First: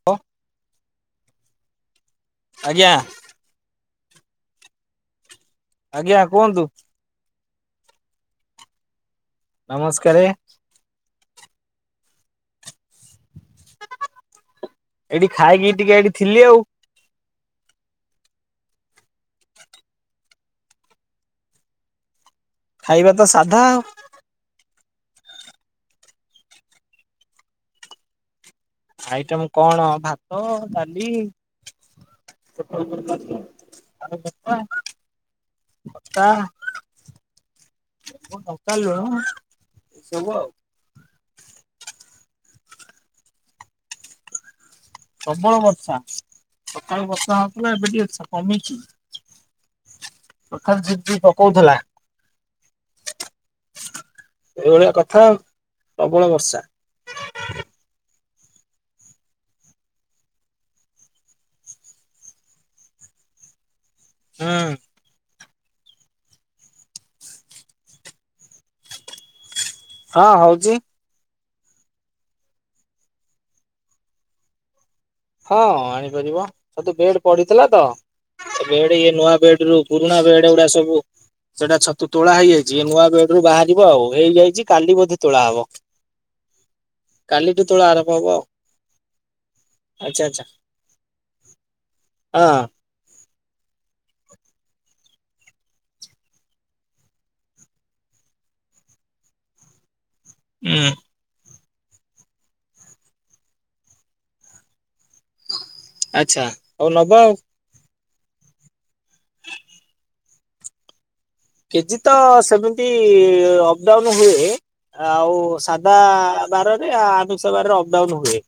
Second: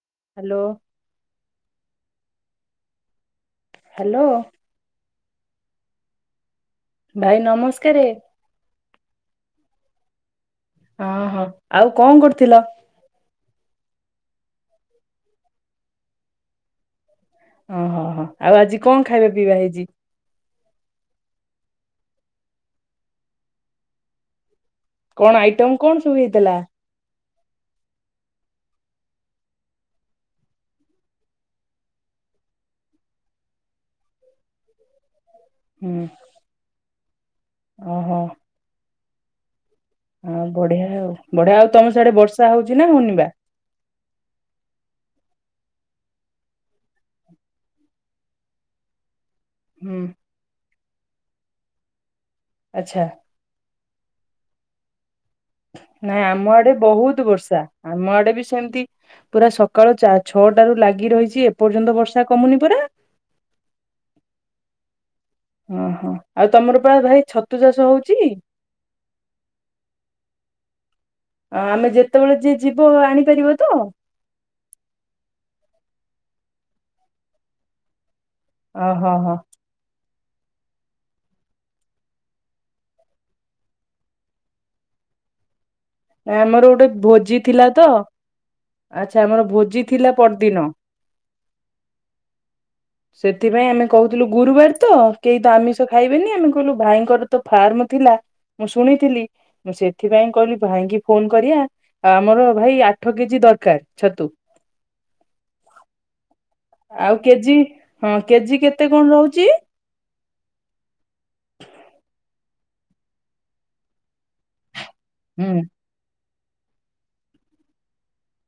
[inaudible] Hello. ଆଜ୍ଞା। Hello. ଆଜ୍ଞା କୁହନ୍ତୁ? ଭାଇ ନମସ୍କାରେ। ନମସ୍କାରେ। ହଁ ହଁ ଆଉ କଣ କରୁଥିଲ? ଏଇଠି ଖାଇକି ଟିକେ ଏଠି ଥିଲି ଆଉ ଓହୋହୋ ଆଉ ଆଜି କଣ ଖାଇବାପିଇବା ହେଇଛି। ଖାଇବା ତ ସାଧା। କଣ ଆଇଟମ କଣ ସବୁ ହେଇଥିଲା? ଆଇଟମ୍ କଣ ଭାତ, ଡାଲି। ହୁଁ [inaudible] ଓହୋ ଲେମ୍ବୁ ଲଙ୍କା ଲୁଣ। ଏ ସବୁ ଆଉ ବଢିଆ ଆଉ ବଢିଆ ଆଉ ତମ ସିଆଡେ ବର୍ଷା ହଉଛି ନା ହଉନି ବା? ପ୍ରବଳ ବର୍ଷା ସକାଳୁ ବର୍ଷା ହଉଥିଲା ଏବେ ଟିକେ କମିଛି। ହୁଁ। ସଖାଳେ ଝିପଝିପ ପକଉଥିଲା। ଆଚ୍ଛା। ଏଇଭଳିଆ କଥା ଆଉ ପ୍ରବଳ ନାଇଁ ଆମ ବର୍ଷା ଆଡେ ବହୁତ ବର୍ଷା ଆମ ଆଡେ ବି ସେମିତି ପୁରା ସକାଳ ଚାରଛଅଟା ରୁ ଲାଗି ରହିଛି ଏପର୍ଯ୍ୟନ୍ତ ବର୍ଷା କମୁନି ପରା। ହଁ। ଓହୋ ଆଉ ତମର ପରା ଭାଇ ଛତୁଚାଷ ହଉଛି? ହଁ ହଉଛି। ଆମେ ଯେତେବେଳେ ଯିଏ ଯିବ ଆଣିପାରିବ ତ? ହଁ ଆଣିପାରିବ ଛତୁ ବେଡ ପଡିଥିଲା ତ ବେଡରୁ ଓହୋ ଇଏ ହୋ ନୂଆ ବେଡ ରୁ ପୁରୁଣା ବେଡ ଗୁଡା ସବୁ ସେଇଟା ଛତୁ ତୋଳା ହେଇଯାଇଛି ନୂଆ ବେଡରୁୁ ବାହାରିବ ଆଉ ହେଇଯାଇଛି କାଲି ବୋଧେ ତୋଳା ହବ। ଆମର ଗୋଟେ ଭୋଜି କାଲିଠୁ ଥିଲା ତ ତୋଳା ଆରମ୍ଭ ହବ ଆଉ ଆଚ୍ଛା ଆମର ଭୋଜି ଥିଲା ଆଚ୍ଛା ଆଚ୍ଛା ପରଦିନ। ହଁ। ସେଥିପାଇଁ ଆମେ କହୁଥିଲୁ ଗୁରୁବାର ତ କେହି ତ ଆମିଷ ଖାଇବେନି ଆମେ କହିଲୁ ଭାଇଙ୍କର ତ ଫାର୍ମ ଥିଲା ମୁଁ ଶୁଣିଥିଲି ମୁଁ ସେଥିପାଇଁ କହିଲି ହୁଁ। ଭାଇଙ୍କି ଫୋନ କରିବା ଆମର ଭାଇ ଆଠକେଜି ଦରକାର ଛତୁ। ଆଚ୍ଛା ହଉ ନବ ଆଉ କେଜି ହଁ କେଜି କେତେ କଣ ରହୁଛି? କେଜି ତ ସେମିତି ଅପଡାଉନ ହୁଏ ଆଉ ହୁଁ ବା ବାରରେ ଆନୁଷ ବାରରେ ଅପଡାଉନ ହୁଏ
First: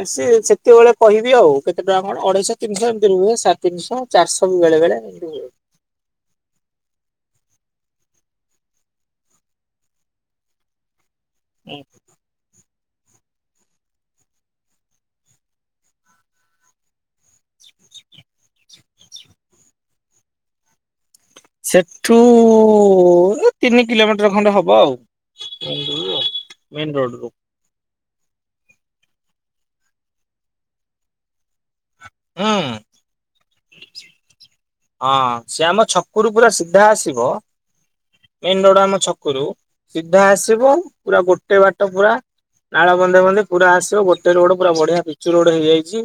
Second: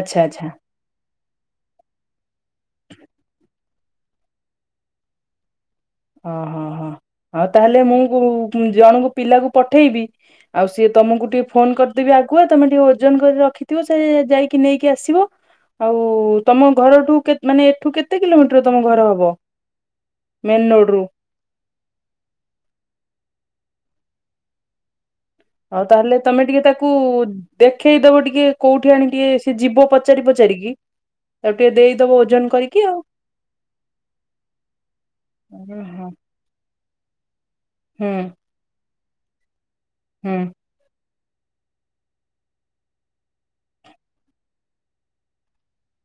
ଆଚ୍ଛା ଆଚ୍ଛା ସେତେବେଳେ କହିବି ଆଉ କେତେ ଟଙ୍କା କଣ ଅଢେଇଶହ ତିନିଶହ ଏମତି ରୁହେ ସାଢ଼େ ତିିନି ଶହ ଚାରିଶହ ବେଳେ ବେଳେ ଏମିତି ରୁହେ। ଓଁ ହଁ ହଁ। ଆଉ ତାହେଲେ ମୁଁ ଜଣଙ୍କୁ ପିଲାକୁ ପଠେଇବି ଆଉ ସିଏ ତମକୁ ଟିକେ ଫୋନ କରିଦେବି ଆଗୁଆ ତମେ ଟିକେ ଓଜନ କରି ରଖିଥିବ ସେ ଯାଇକି ନେଇକି ଆସିବ। ଆଉ ତମ ଘରଠୁ ମାନେ ଏଠୁ କେତେ କିଲୋମିଟର ତମ ଘର ହବ? ମେନ୍ ରୋଡ଼ ରୁ ସେଠୁ ଏ ତିନି କିଲୋମିଟର ଖଣ୍ଡେ ହବ ଆଉ ଆଉ ମେନ ତାହେଲେ ରୋଡରୁ ତମେ ଟିକେ ମେନ ତାକୁ ରୋଡରୁ ଦେଖେଇଦବ ଟିକେ କୋଉଠି ଆଣି କି ଟିକେ ସିଏ ଯିବ ପଚାରି ପଚାରିକି ତାକୁ ଟିକେ ଦେଇ ଦେଇଦବ ଓଜନ ହୁଁ। କରିକି ଆଉ। ହଁ ସିଏ ଆମ ଛକରୁ ପୁରା ସିଧା ଆସିବ ହୁଁ ମେନ ରୋଡ ଆମ ଛକରୁ ସିଧା ହୁଁ ଆସିବ ପୁରା ଗୋଟେ ବାଟ ପୁରା। ନାଳ ବନ୍ଧେ ବନ୍ଧେ ପୁରା ଆସିବ ଗୋଟେ ରୋଡ ପୁରା ବଢିଆ ପିଚୁ ରୋଡ ହେଇଯାଇଛି।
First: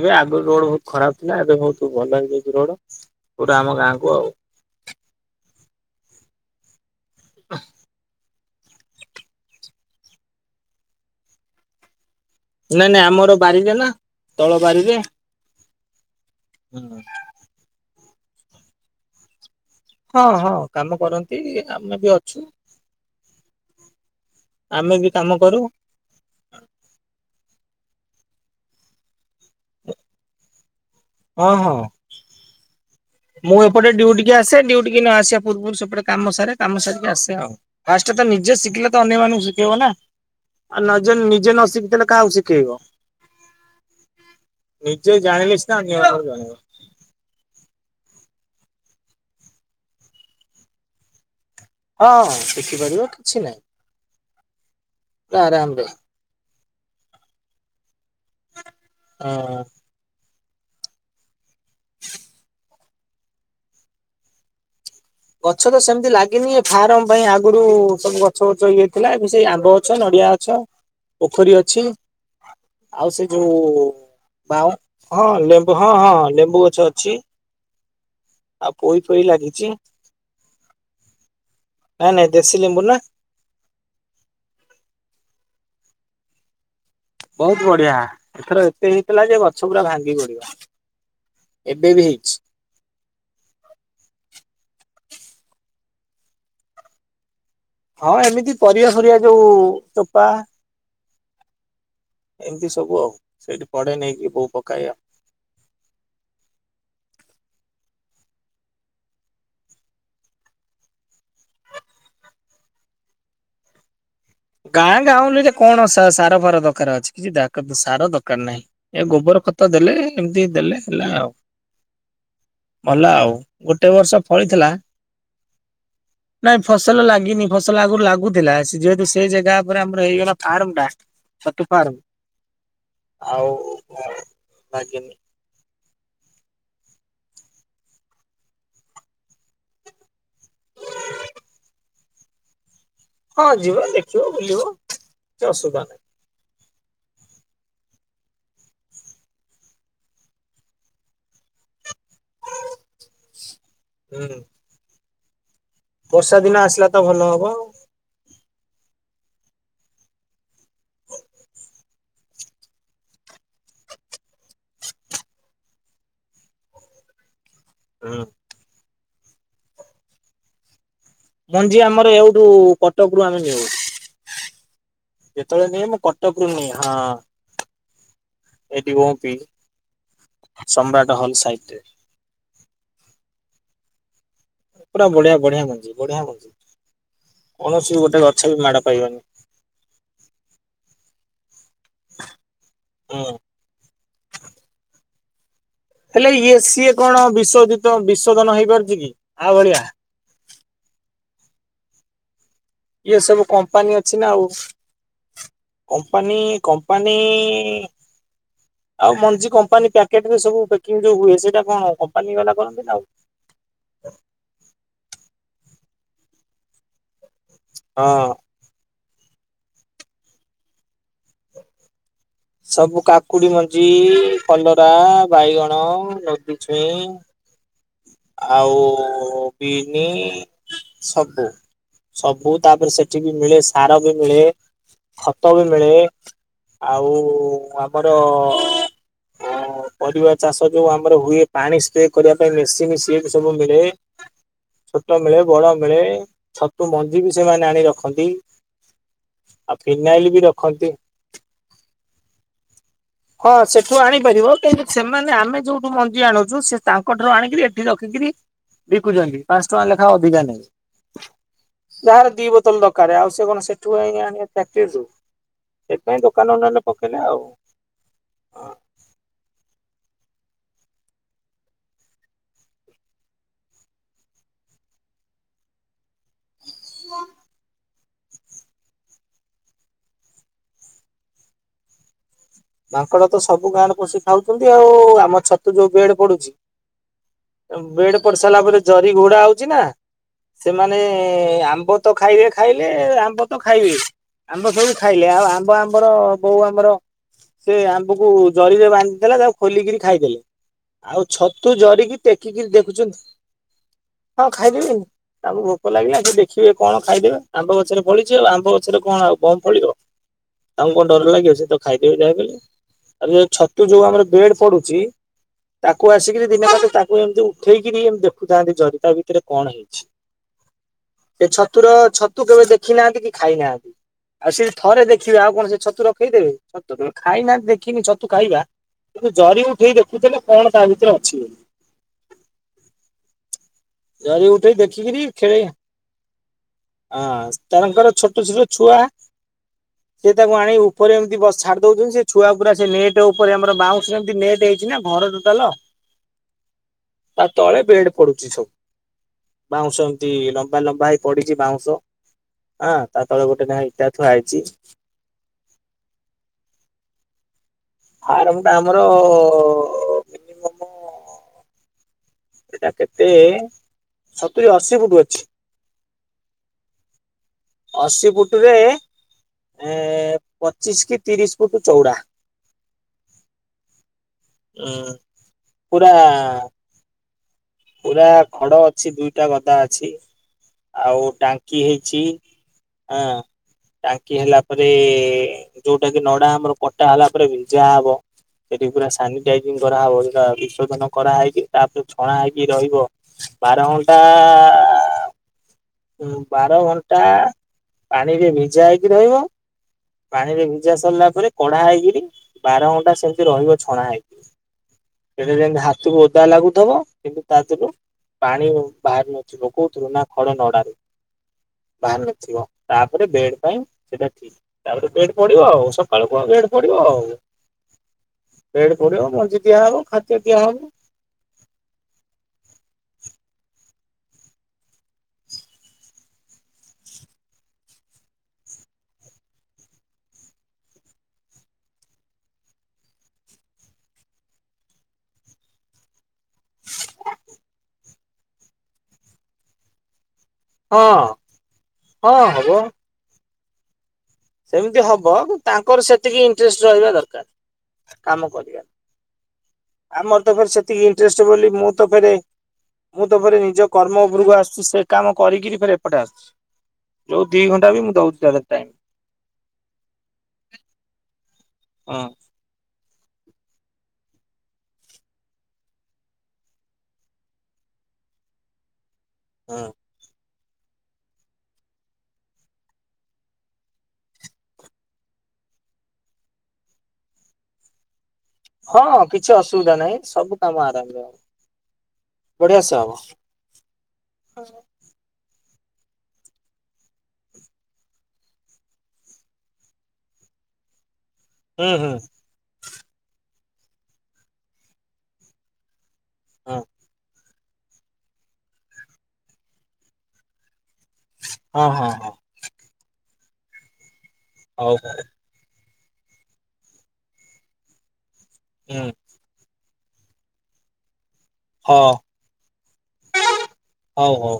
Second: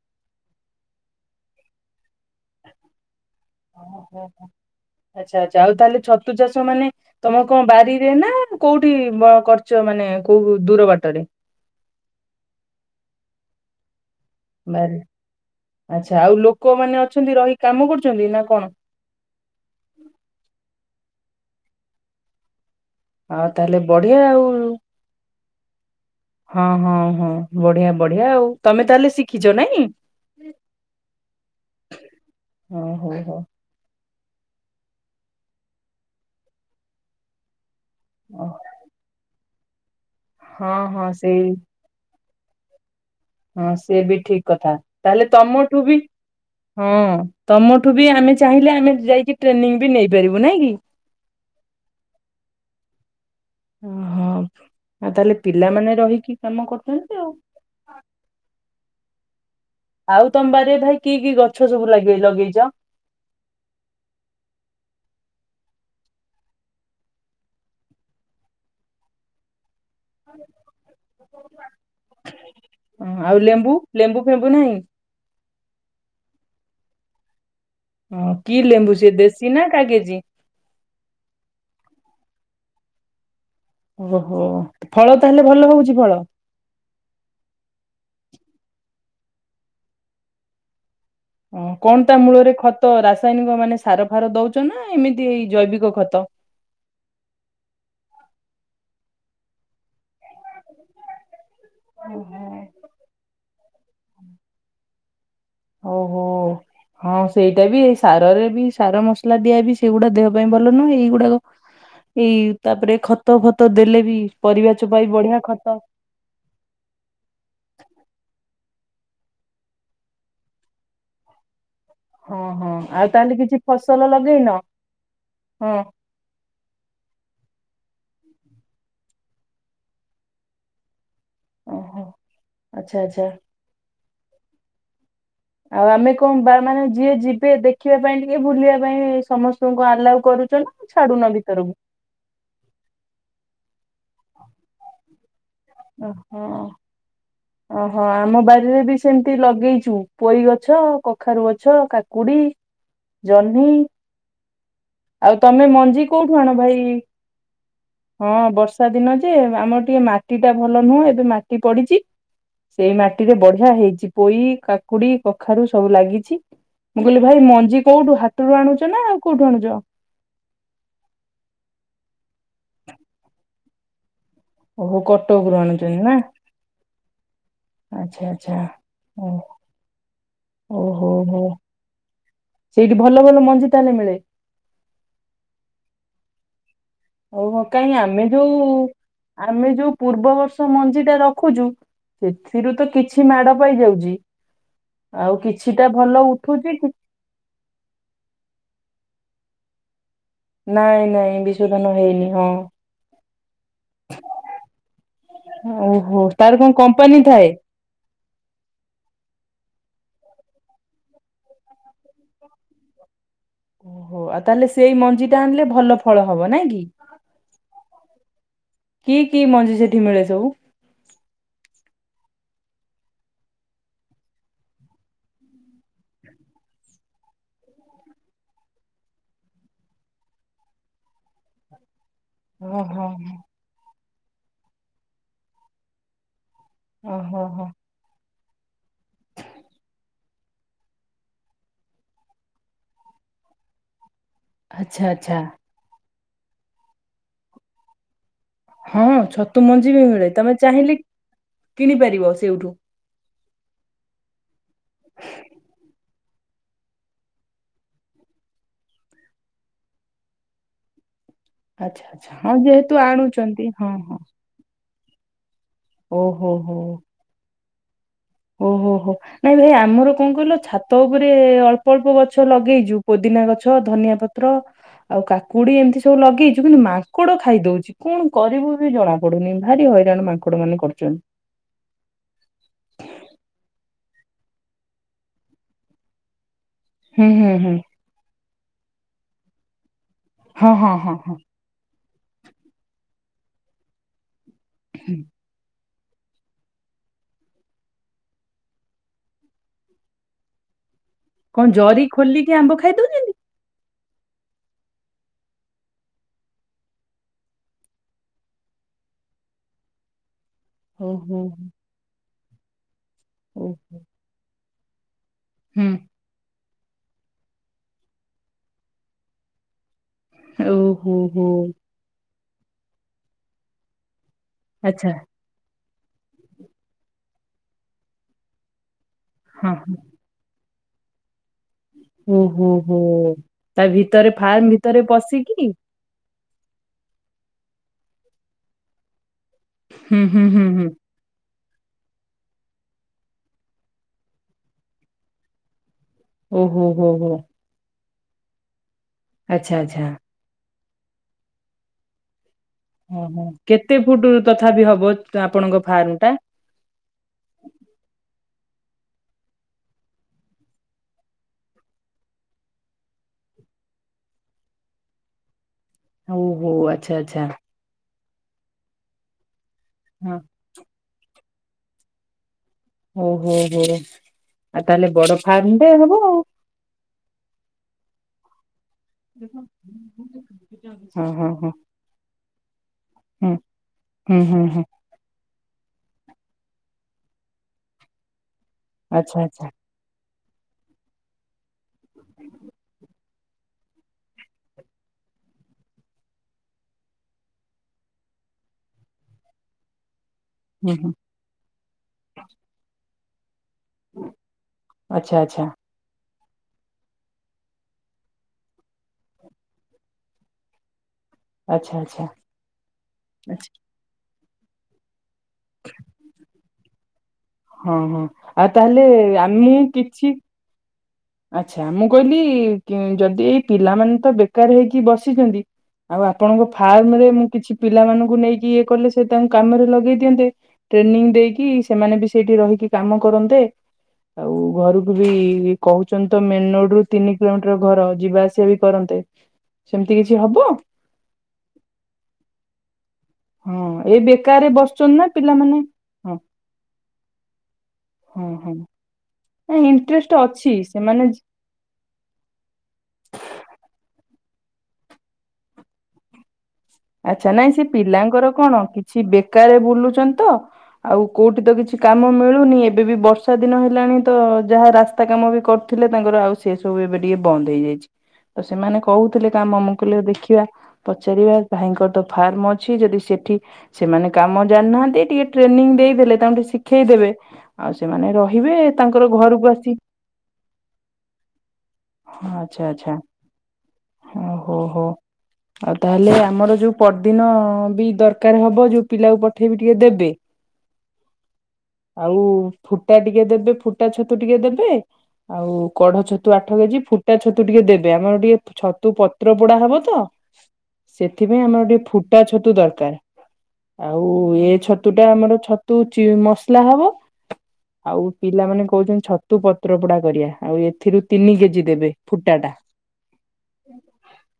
ଏବେ ଆଗରୁ ରୋଡ ବହୁତ ଖରାପ ଥିଲା ଏବେ ବହୁତ ଭଲ ହେଇଯାଇଛି ରୋଡ। ପୁରା ଆମ ଗାଁକୁ ଓହୋ ଆଉ। ଆଚ୍ଛା ଆଚ୍ଛା ଆଉ ତାହେଲେ ଛତୁ ଚାଷ ମାନେ ତମ କଣ ବାରିରେ ନା? କୋଉଠି ବ କରିଚ ମାନେ କୋଉ ଦୂର ବାଟରେ। ନାଇଁ ନାଇଁ ଆମର ବାରିରେ ନା। ବାରିରେ ଆଚ୍ଛା ଆଉ ଲୋକମାନେ ଅଛନ୍ତି ରହି କି କାମ କରୁଚନ୍ତି ନା କଣ? ହଁ ହଁ କାମ କରନ୍ତି ଆମେ ବି ଅଛୁ। ଆଉ ତାହେଲେ ବଢିଆ ଆଉ। ଆମେ ବି କାମ କରୁ ହଁ ହଁ ହଁ ବଢିଆ ବଢିଆ ଆଉ ତମେ ତାହେଲେ ଶିଖିଚ ନାଇଁ? ହଁ ହଁ। ଓ ହୋ। ମୁଁ ଏପଟେ ଡିଉଟିକି ଆସେ ଡିଉଟିକି ନ ଆସିବା ପୂର୍ବରୁ ସେପଟେ କାମ ସାରେ, କାମ ସାରିକି ଆସେ ଆଉ। ଫାଷ୍ଟେ ତ ଓ ନିଜେ ଶିଖିଲେ ତ ଅନ୍ୟମାନଙ୍କୁ ଶିଖେଇବ ନା। ହଁ ଆଉ ହଁ ନଜ ସେଇ ନିଜେ ନ ଶିଖିଥିଲେ କାହାକୁ ଶିଖେଇବ। ହଁ ସିଏ ବି ଠିକ୍ କଥା, ନିଜେ ତାହେଲେ ଜାଣିଲେ ସିନା ତମଠୁ ବି ଅନ୍ୟମାନଙ୍କୁ ଜଣେଇବ। ହଁ ତମଠୁ ବି ଆମେ ଚାହିଁଲେ ଆମେ ଯାଇକି ଟ୍ରେନିଂ ବି ନେଇପାରିବୁ ନାଇଁ କି? ହଁ ଶିଖିପାରିବ କିଛି ନାଇଁ। ଓହୋ ଆଉ ତାହେଲେ ପିଲାମାନେ ରହିକି କାମ କରୁଚନ୍ତି ଆଉ। ଅଁ। ଆଉ ତମ ବାରିରେ ଭାଇ କି କି ଗଛ ସବୁ ଲଗେଇ ଲଗେଇଚ? ଗଛ ତ ସେମିତି ଲାଗନି ଏ ଫାର୍ମ ପାଇଁ ଆଗରୁ ସବୁ ଗଛ ବଛ ଇଏ ଥିଲା ଏବେ ସେଇ ଆମ୍ବ ଗଛ, ନଡିଆ ଅଛ, ପୋଖରୀ ଅଛି। ଆଉ ସେ ହଁ ଯୋଉ ଲେମ୍ବୁ ଲେମ୍ବୁ ଫେମ୍ବୁ ବାଉଁ ନାହିଁ? ହଁ ଲେମ୍ବୁ ହଁ ହଁ ଲେମ୍ବୁ ଗଛ ଅଛି। ହଁ କି ଆଉ ପୋଇ ଲେମ୍ବୁ ସେ ଫୋଇ ଦେଶୀ ଲାଗିଛି ନା କାଗେଜି? ନାଇଁ ନାଇଁ ଦେଶୀ ଲେମ୍ବୁ ନା। ଓହୋ, ଫଳ ତାହେଲେ ଭଲ ହଉଚି ଫଳ? ବହୁତ ବଢିଆ ଏଥର ଏତେ ହେଇଥିଲା ଯେ ଗଛ ପୁରା ଭାଙ୍ଗି ପଡିବ। ଓ ଏବେ ବି କଣ ତା ହେଇଛି। ମୂଳରେ ଖତ ରାସାୟନିକ ମାନେ ସାର ଫାର ଦଉଛ ନା ଏମିତି ଏଇ ଜୈବିକ ଖତ? ହଁ ଏମିତି ପରିବା ଫରିବା ଯୋଉ ଚୋପା ହଁ। ଏମିତି ସବୁ ଆଉ ସେଇଠି ପଡେ ନେଇକି ବୋଉ ପକାଏ। ଓହୋ। ହଁ। ସେଇଟା ବି ଏ ସାରରେ ବି ସାର ମସଲା ଦିଆ ବି ସେଇଗୁଡା ଦେହ ପାଇଁ ଭଲ ନୁହଁ, ଏଇଗୁଡାକ ଏଇ ତାପରେ ଖତ ଫତ ଦେଲେ ବି ପରିବା ଚୋପା ଗାଁ ବି ବଢିଆ ଗାଁଉଲିରେ ଖତ କଣ ସା ସାର ଫାର ଦରକାର ଅଛି। କିଛି ଦା ସାର ଦରକାର ନାହିଁ ଏ ଗୋବର ଖତ ଦେଲେ ଏମିତି ଦେଲେ ହେଲା ଆଉ। ହଁ ହଁ ଭଲ ଆଉ ତାହେଲେ କିଛି ଗୋଟେ ଫସଲ ବର୍ଷ ଲଗେଇନ ଫଳିଥିଲା ହଁ ନାଇଁ ଫସଲ ଲାଗିନି ଫସଲ ଆଗରୁ ଲାଗୁଥିଲା ଯେହେତୁ ସେ ଜେଗା ଉପରେ ଆମର ହେଇଗଲା ଫାର୍ମ ଟା। ଛତୁ ଫାର୍ମ ଓହୋ ଆଚ୍ଛା ଆଚ୍ଛା। ଆଉ ଫଳ ଲାଗିନି। ଆଉ ଆମେ କଣ ବା ମାନେ ଯିଏ ଯିବେ ଦେଖିବା ପାଇଁ ଟିକେ ବୁଲିବା ପାଇଁ ସମସ୍ତଙ୍କୁ ଆଲାଉ କରୁଚ ନା? ଛାଡୁନ ଭିତର କୁ? ହଁ ଯିବ ଦେଖିବ ବୁଲିବ କିଛି ଅସୁବିଧା ନାହିଁ। ଓହୋ। ଓହୋ ଆମ ବାରିରେ ବି ସେମିତି ଲଗେଇଚୁ ପୋଇ ଗଛ, କଖାରୁ ଗଛ, କାକୁଡି ଜହ୍ନି ହୁଁ ଆଉ ତମେ ମ ଞ୍ଜି ବର୍ଷା କୋଉଠୁ ଆଣ ଦିନ ଭାଇ? ଆସିଲା ତ ଭଲ ହବ ହଁ ବର୍ଷା ଦିନ ଯେ ଆମର ଟିକେ ମାଟି ଟା ଭଲ ନୁହଁ ଏବେ ମାଟି ପଡିଚି। ସେଇ ମାଟି ରେ ବଢିଆ ହେଇଛି ପୋଇ, କାକୁଡି, କଖାରୁ ସବୁ ଲାଗିଛି। ମୁଁ କହିଲି ଭାଇ ମଞ୍ଜି କୋଉଠୁ ଆଉ। ହାତଟରୁ ଆଣୁଛ ନା ଆଉ କୋଉଠୁ ଆଣୁଛ? ମଞ୍ଜି ଆମର ଏଉଠୁ କଟକ ରୁ ଆମେ ନେହୁ। ଓହୋ କଟକରୁ ଯେତେବେଳେ ନିଏ ମୁଁ ଆଣୁଛନ୍ତି ନା କଟକରୁୁ ନିଏ ହଁ। ଆଚ୍ଛା ଆଚ୍ଛା ଏଇଠି ଉ ଓପି ସମ୍ରାଟ ହଲ ସାଇଟ୍ ରେ। ସେଇଠି ଭଲ ଭଲ ମଞ୍ଜି ତାହେଲେ ମିଳେ। ପୁରା ବଢିଆ ବଢିଆ ମଞ୍ଜି ବଢିଆ ମଞ୍ଜି ଓହୋ କାହିଁ କୌଣସି ଆମେ ଗୋଟେ ଗଛ ଯୋଉ ବି ମାଡ ପାଇବନି। ଆମେ ଯୋଉ ପୂର୍ବବର୍ଷ ମଞ୍ଜି ଟା ରଖୁଛୁ ସେଥିରୁ ତ କିଛି ହୁଁ। ମାଡ ପାଇଯାଉଛି ଆଉ କିଛି ହେଲେ ଇଏ ସିଏ କଣ ବିଶୋଧିତ ବିଶୋଧନ ହେଇପାରୁଛି କି ଆ ଭଳିଆ? ନାଇଁ ନାଇଁ ବିଶୋଧନ ହେଇନି ହଁ। ଇଏ ସବୁ କମ୍ପାନୀ ଅଛି ନା ଆଉ। ଓହୋ କମ୍ପାନୀ ତାର କଣ କମ୍ପାନୀ ଥାଏ? ଆଉ ମଞ୍ଜି କମ୍ପାନୀ ପ୍ୟାକେଟ ରେ ସବୁ ପକିଂ ଯୋଉ ହୁଏ ସେଇଟା କଣ କମ୍ପାନୀ ବାଲା କରନ୍ତି ନା ଆଉ। ଓହୋ ଆଉ ତାହେଲେ ସେଇ ମଞ୍ଜି ଟା ଆଣିଲେ ଭଲ ଫଳ ହବ ନାଇଁ କି? ହଁ। କି କି ମଞ୍ଜି ସେଠି ମିଳେ ସବୁ? ସବୁ କାକୁଡି ମଞ୍ଜି, କଲରା, ବାଇଗଣ, ନଦୀଛୁଇଁ ଆଉ ବିନି ସବୁ। ସବୁ ତାପରେ ଓହୋ ସେଠି ବି ମିଳେ ସାର ବି ମିଳେ ଖତ ବି ମିଳେ। ଆଉ ଓହୋ ହୋ। ଆମର ପରିବା ଚାଷ ଯୋଉ ଆମର ହୁଏ ପାଣି ସ୍ପ୍ରେ କରିବା ପାଇଁ ମେସିନ୍ ସିଏ ସବୁ ମିଳେ। ଆଚ୍ଛା ଛୋଟ ଆଚ୍ଛା ମିଳେ ବଡ ମିଳେ ଛତୁ ମଞ୍ଜି ବି ସେମାନେ ଆଣି ରଖନ୍ତି। ହଁ ଛତୁ ଆଉ ମଞ୍ଜି ବି ଫିନାଇଲ ମିଳେ ତମେ ରଖନ୍ତି। ଚାହିଁଲେ କିଣିପାରିବ ସେଉଠୁ? ହଁ ସେଠୁ ଆଣିପାରିବ କିନ୍ତୁ ସେମାନେ ଆମେ ଯୋଉଠୁ ମ ଞ୍ଜି ଆଣୁଛୁ ସେ ତାଙ୍କଠାରୁ ଆଣିକିରି ଏଠି ରଖିକିରି ବିକୁଛନ୍ତି ପାଞ୍ଚ ଟଙ୍କା ଲେଖା ଅଧିକା ନେଇ। ଆଚ୍ଛା ଆଚ୍ଛା ଯାହାର ଦି ହଁ ବୋତଲ ଯେହେତୁ ଦରକାରେ ଆଉ ସେ ଆଣୁଛନ୍ତି କଣ ହଁ ସେଠୁ ହଁ ଯାଇ ଆଣିବେ। ପ୍ୟକେଜୁ ସେଥିପାଇଁ ଓହୋ ଦୋକାନ ହୋ। ନନେଲେ ପକେଇଲେ ଆଉ। ଓହୋ ହୋ ହୋ। ନାଇଁ ଭାଇ ଆମର କଣ କହିଲ ଛାତ ଉପରେ ଅଳ୍ପ ଅଳ୍ପ ଗଛ ଲଗେଇଛୁ ପୋଦିନା ଗଛ, ଧନିଆ ପ ପ୍ର ଆଉ କାକୁଡି ଏମିତି ସବୁ ଲଗେଇଛୁ କିନ୍ତୁ ମାଙ୍କଡ ଖାଇ ଦଉଛି। କଣ କରିବୁ ବି ଜଣା ପଡୁନି ଭାରି ହଇରାଣ ମାଙ୍କଡ ମାନେ କରୁଛନ୍ତି। ମାଙ୍କଡ ତ ସବୁ ଗାଁରେ ପସି ଖାଉଛନ୍ତି ଆଉ ଆମ ଛତୁ ଯୋଉ ବେଡ ପଡୁଛି ହୁଁ ହୁଁ ହୁଁ ବେଡ ପଡି ସାରିଲା ପରେ ଜରି ଘୋଡା ହଉଛି ନା। ହଁ ହଁ ସେମାନେ ହଁ ହଁ। ଆମ୍ବ ତ ଖାଇବେ ଖାଇଲେ ଆମ୍ବ ତ ଖାଇବେ। ଆମ୍ବ ସବୁ ଖାଇଲେ ଆଉ ଆମ୍ବ ଆମର ବୋଉ ଆମର ସେ ଆମ୍ବକୁ ଜରିରେ ବାନ୍ଧିଥିଲା ତାକୁ ଖୋଲିକିରି ଖାଇଦେଲେ। ଆଉ କଣ ଛତୁ ଜରି ଜରିକି ଖୋଲିକି ଟେକିକି ଆମ୍ବ ଦେଖୁଛନ୍ତି ଖାଇଦଉଛନ୍ତି? ହଁ ଖାଇଦେବେ ଆଉ। ତାଙ୍କୁ ଭୋକ ଲାଗିଲା ସେ ଦେଖିବେ କଣ ଖାଇଦେବେ ଆମ୍ବ ଗଛରେ ପଳିଛି ଆଉ ଆମ୍ବ ଗଛରେ କଣ ଆଉ ବମ୍ ଫଳିବ। ତାଙ୍କୁ କଣ ଡର ଓହୋ ଲାଗିବ ସେ ତ ଖାଇଦବ ଯାହାବି ହେଲେ। ଆଉ ଯୋଉ ଓହୋ ଛତୁ ଯୋଉ ଆମର ବେଡ ପଡୁଛି ହୁଁ ତାକୁ ଆସିକିରି ଦିନେ ଏମତି ତାକୁ ଏମିତି ଉଠେଇକିରି ଦେଖୁଥାନ୍ତି ଜରି ତା ଭିତରେ କଣ ହେଇଛି। ଓହୋ ହୋ ଏ ଛତୁର ଛତୁ କେବେ ଦେଖି ନାହାନ୍ତି କି ଖାଇ ନାହାନ୍ତି। ଆଉ ସେ ଥରେ ଆଚ୍ଛା ଦେଖିବେ ଆଉ କଣ ସେ ଛତୁ ରଖେଇଦେବେ ଛତୁ କେବେ ଖାଇନାହାନ୍ତି ଦେଖିନି ଛତୁ ଖାଇବା। କିନ୍ତୁ ଜରି ହଁ ଉଠେଇ ଦେଖୁଥୁଲେ କଣ ତା ଭିତରେ ଅଛି ବୋଲି। ଓହୋ ହୋ ତା ଭିତରେ ଜରି ଫାର୍ମ ଉଠେଇ ଭିତରେ ଦେଖିକିରି ଖେଳେ ପଶିକି ହଁ ତାଙ୍କର ଛୋଟ ଛୋଟ ଛୁଆ। ହୁଁ ସେ ହୁଁ ତାଙ୍କୁ ହୁଁ ଆଣି ହୁଁ ଉପରେ ଏମତି ବ ଛାଡି ଦୋଉଛନ୍ତି ସେ ଛୁଆ ପୁରା ସେ ନେଟ୍ ଓପରେ ଆମର ବାଉଁଶରେ ଏମତି ନେଟ୍ ହେଇଚି ନା ଘର ଟୋଟାଲ। ଓହୋ ହୋ ହୋ। ଆ ତଳେ ବେଡ ପଡୁଚି ସବୁ। ଆଚ୍ଛା ଆଚ୍ଛା ବାଉଁଶ ଏମତି ଲମ୍ବା ଲମ୍ବା ହେଇପଡିଚି ବାଉଁଶ। ହଁ ତା ଓହୋ ତଳେ ଗୋଟେ ନା କେତେ ଇଟା ଥୁଆ ଫୁଟୁ ହେଇଛି। ତଥାପି ହବ ଆପଣଙ୍କ ଫାର୍ମଟା? ଫାର୍ମଟା ଆମର ସେଟା କେତେ ସତୁରି ଅଶୀ ଫୁଟୁ ଅଛି। ଓ ହୋ ଆଚ୍ଛା ଆଚ୍ଛା। ଅଶୀ ଫୁଟରେ ହଁ। ପଚିଶ କି ତିରିଶ ଫୁଟୁ ଚୋଉଡ଼ା। ଓହୋ ହୋ ଆଉ ତାହେଲେ ଉଁ ବଡ ଫାର୍ମଟେ ପୁରା ହବ ଆଉ। ପୁରା ଖଡ ଅଛି ଦୁଇଟା ଗଦା ଅଛି। ଆଉ ହଁ ହଁ ହଁ ଟାଙ୍କି ହେଇଛି ଆଁ ହୁଁ ଟାଙ୍କି ହୁଁ ହେଲା ହୁଁ ହୁଁ ପରେ ଯୋଉଟା କି ନଡା ଆମର କଟା ହେଲା ପରେ ଭିଜା ହବ ସେଠି ପୁରା ଆଚ୍ଛା ଆଚ୍ଛା ସାନିଟାଇଜିଙ୍ଗ। କରାହବ ସେଟା ବିଶୋଧନ କରାହେଇକି ତାପରେ ଛଣାହେଇକି ରହିବ। ବାର ଘଣ୍ଟା ଆ ହୁଁ ବାର ଘଣ୍ଟା ପାଣିରେ ଭିଜା ହେଇକି ରହିବ। ପାଣିରେ ଭିଜା ହୁଁ ହୁଁ ସରଲା ପରେ କଡା ହେଇକିରି ବାର ଘଣ୍ଟା ସେମତି ରହିବ। ଛଣା ହେଇକି ଆଚ୍ଛା [unintelligible] ଆଚ୍ଛା ଯେମ ହା ଓଦା ଲାଗୁଥବ କିନ୍ତୁ ତା ଦେହରୁ ପାଣି ବାହାରି ନଥିବ କୋଉଥୁରୁ ନା ହଡ ନଡାରୁ ଆଚ୍ଛା ବାହାରୁ ଆଚ୍ଛା। ନଥିବ ତାପରେ ବେଡ ଆଚ୍ଛା। ପାଇଁ ସେଟା ଠିକ। ତାପରେ ବେଡ ପଢିବ ଆଉ ସକାଳକୁ ଆ ବେଡ ପଢିବ ଆଉ। ହଁ ହଁ ଆଉ ବେଡ ତାହେଲେ ପଡିବ ମଞ୍ଜି ମୁଁ ଦିଆହବ କିଛି ଖାଦ୍ୟ ଦିଆ ହବ। ଆଚ୍ଛା ମୁଁ କହିଲି କି ଯଦି ଏଇ ପିଲାମାନେ ତ ବେକାର ହେଇକି ବସିଛନ୍ତି ଆଉ ଆପଣଙ୍କ ଫାର୍ମରେ ମୁଁ କିଛି ପିଲାମାନଙ୍କୁ ନେଇକି ଇଏ କଲେ ସେ ତାଙ୍କୁ କାମରେ ଲଗେଇ ଦିଅନ୍ତେ। ଟ୍ରେନିଂ ଦେଇକି ସେମାନେ ବି ସେଇଠି ରହିକି କାମ କରନ୍ତେ। ଆଉ ଘରକୁ ବି କୋହୁଚନ୍ତି ତ ମେନ ରୋଡରୁ ତିନି କିଲୋମିଟର ଘର ଯିବା ଆସିବା ବି କରନ୍ତେ। ସେମତି କିଛି ହବ? ହଁ ହଁ ହବ। ହଁ ଏଇ ବେ ସେମିତି ହବ କିନ୍ତୁ ତାଙ୍କର ସେତିକି ଇଣ୍ଟରେଷ୍ଟ ରହିବା ଦରକାର ହଁ କାମ ହଁ କରିବାର। ଆଉ ଇଣ୍ଟରେଷ୍ଟ ମୋର ତ ଫେର ଅଛି ସେତିକି ସେମାନେ ଇଣ୍ଟରେଷ୍ଟ ବୋଲି ମୁଁ ମୁଁ ତ ଫେରେ ମୁଁ ତ ଫେରେ ନିଜ କର୍ମ ଉପରକୁ ଆସୁଚି ସେ କାମ କରିକିରି ଫେରେ ଏପଟରେ ଆସୁଚି। ଆଚ୍ଛା ନାଇଁ ସେ ପିଲାଙ୍କର କଣ ଟାଇମ କି ଛି ବେକାରରେ ବୁଲୁଚନ୍ତି ତ ଆଉ କୋଉଠି ତ କିଛି କାମ ହଁ। ମିଳୁ ନି ଏବେ ବି ବର୍ଷା ଦିନ ହେଲାଣି ତ ଯାହା ରାସ୍ତା କାମ ଏବେ କରୁଥିଲେ ତାଙ୍କର ଆଉ ସି ସେଇ ସବୁ ଏବେ ଟିକେ ବନ୍ଦ ହେଇଯାଇଚି ତ ସେମାନେ କ କହୁଥିଲେ କା ହୁଁ ମାମୁ କହିଲ ଦେଖିବା ପଚାରିବା ଭାଇଙ୍କର ତ ଫାର୍ମ ଅଛି ଯଦି ସେଠି ସେମାନେ କାମ ଜାଣିନାହାନ୍ତି। ଟିକେ ଟ୍ରେନିଂ ଦେଇଦେଲେ ତାଙ୍କୁ ଟିକେ ଶିଖେଇ ଦେବେ। ଆଉ ସେମାନେ ରହିବେ। ହଁ ତାଙ୍କର କିଛି ଘରକୁ ଆସି ଅସୁବିଧା ନାହିଁ ସବୁ କାମ ଆରାମରେ ହବ ହଁ ବଢିଆ ଆଚ୍ଛା ସେ ଆଚ୍ଛା ହବ ହଁ ହୋଉ ହୋଉ। ଆଉ ତାହଲେ ଆମର ଯୋଉ ପର୍ଦିନ ବି ଦରକାର ହବ ଯୋଉ ପିଲାକୁ ପଠେଇଵି ଟିକେ ଦେବେ। ହୁଁ ହୁଁ ଆଉ ଫୁଟା ଟିକେ ଦେବେ ଫୁଟା ଛତୁ ଟିକେ ଦେବେ ଆଉ କଢ ଛତୁ ହଁ। ଆଠ କେଜି, ଫୁଟା ଛତୁ ଟିକେ ଦେବେ। ଆମର ଟିକେ ଛତୁ ପତ୍ର ପୋଡା ହବ ତ। ସେଥିପାଇଁ ହଁ ଆମର ଟିକେ ହଁ ଫୁଟା ଛତୁ ଦରକାର। ଆଉ ଏ ହଁ ହଉ ଛତୁ ଟା ଆମର ଛତ ତୁ ମସଲା ହବ। ଆଉ ପିଲାମାନେ ହୁଁ କହୁଛନ୍ତି ଛତ ତୁ ପତ୍ର ପୋଡା କରିବା। ଆଉ ଏଥିରୁ ତିନି କେଜି ଜି ଦେବେ ହଁ। ଫୁଟାଟା। ହଉ ହଉ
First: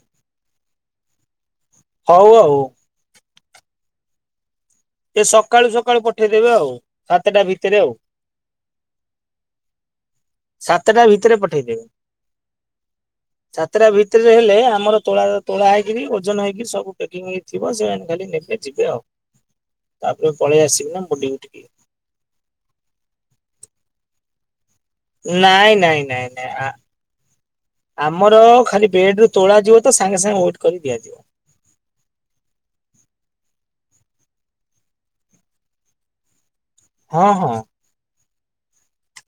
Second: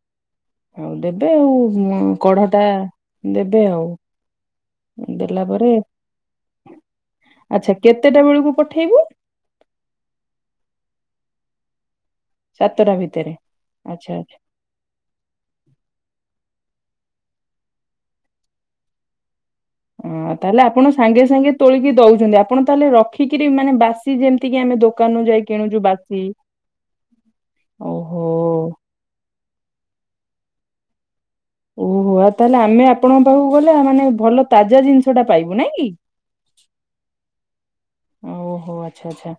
ହଉ। ଟା ଆଉ ହଉ ଆଉ କଢଟା ଦେବେ ଆଉ ଏ ଦେଲା ସକାଳୁ ପରେ। ସକାଳୁ ପଠେଇଦେବେ ଆଉ ସାତଟା ଆଚ୍ଛା ଭିତରେ ଆଉ। କେତେଟା ବେଳକୁ ପଠେଇବୁ? ସାତଟା ଭିତରେ ପଠେଇଦେବେ। ସାତଟା ଭିତରେ ସାତଟା ଆଚ୍ଛା ଭିତରେ ହେଲେ ଆମର ତୋଳା ତୋଳା ହେଇକିରି ଓଜନ ହେଇକି ସବୁ ପକିଂ ହେଇ ଥିବ। ସେମାନେ ଖାଲି ନେବେ ଯିବେ ଆଉ। ତାପରେ ଉଁ ପଳେଇ ତାହେଲେ ଆପଣ ଆସିବି ନା ମୋ ସାଙ୍ଗେ ଡ୍ୟୁଟି ସାଙ୍ଗେ କି ତୋଳିକି ଦଉଛନ୍ତି। ଆପ ଆପଣ ତାହେଲେ ରଖିକିରି ମାନେ ବାସି ଯେମିତିକି ଆମେ ଦୋକ ନାଇଁ ନାଇଁ ନାଇଁ ନାଇଁ ଆ ଓହୋ। ଆମର ଖାଲି ପେଡରୁ ତୋଳାଯିବ ତ ସାଙ୍ଗେ ସାଙ୍ଗେ ୱେଟ୍ କରି ଦିଆଯିବ। ଓହୋ ଆଉ ତାହେଲେ ଆମେ ଆପଣଙ୍କ ପାଖକୁ ଗଲେ ମାନେ ଭଲ ତାଜା ଜିନିଷଟା ପାଇବୁ ନାଇଁକି। ହଁ ହ। ଓହୋ ଆଚ୍ଛା ଆଚ୍ଛା।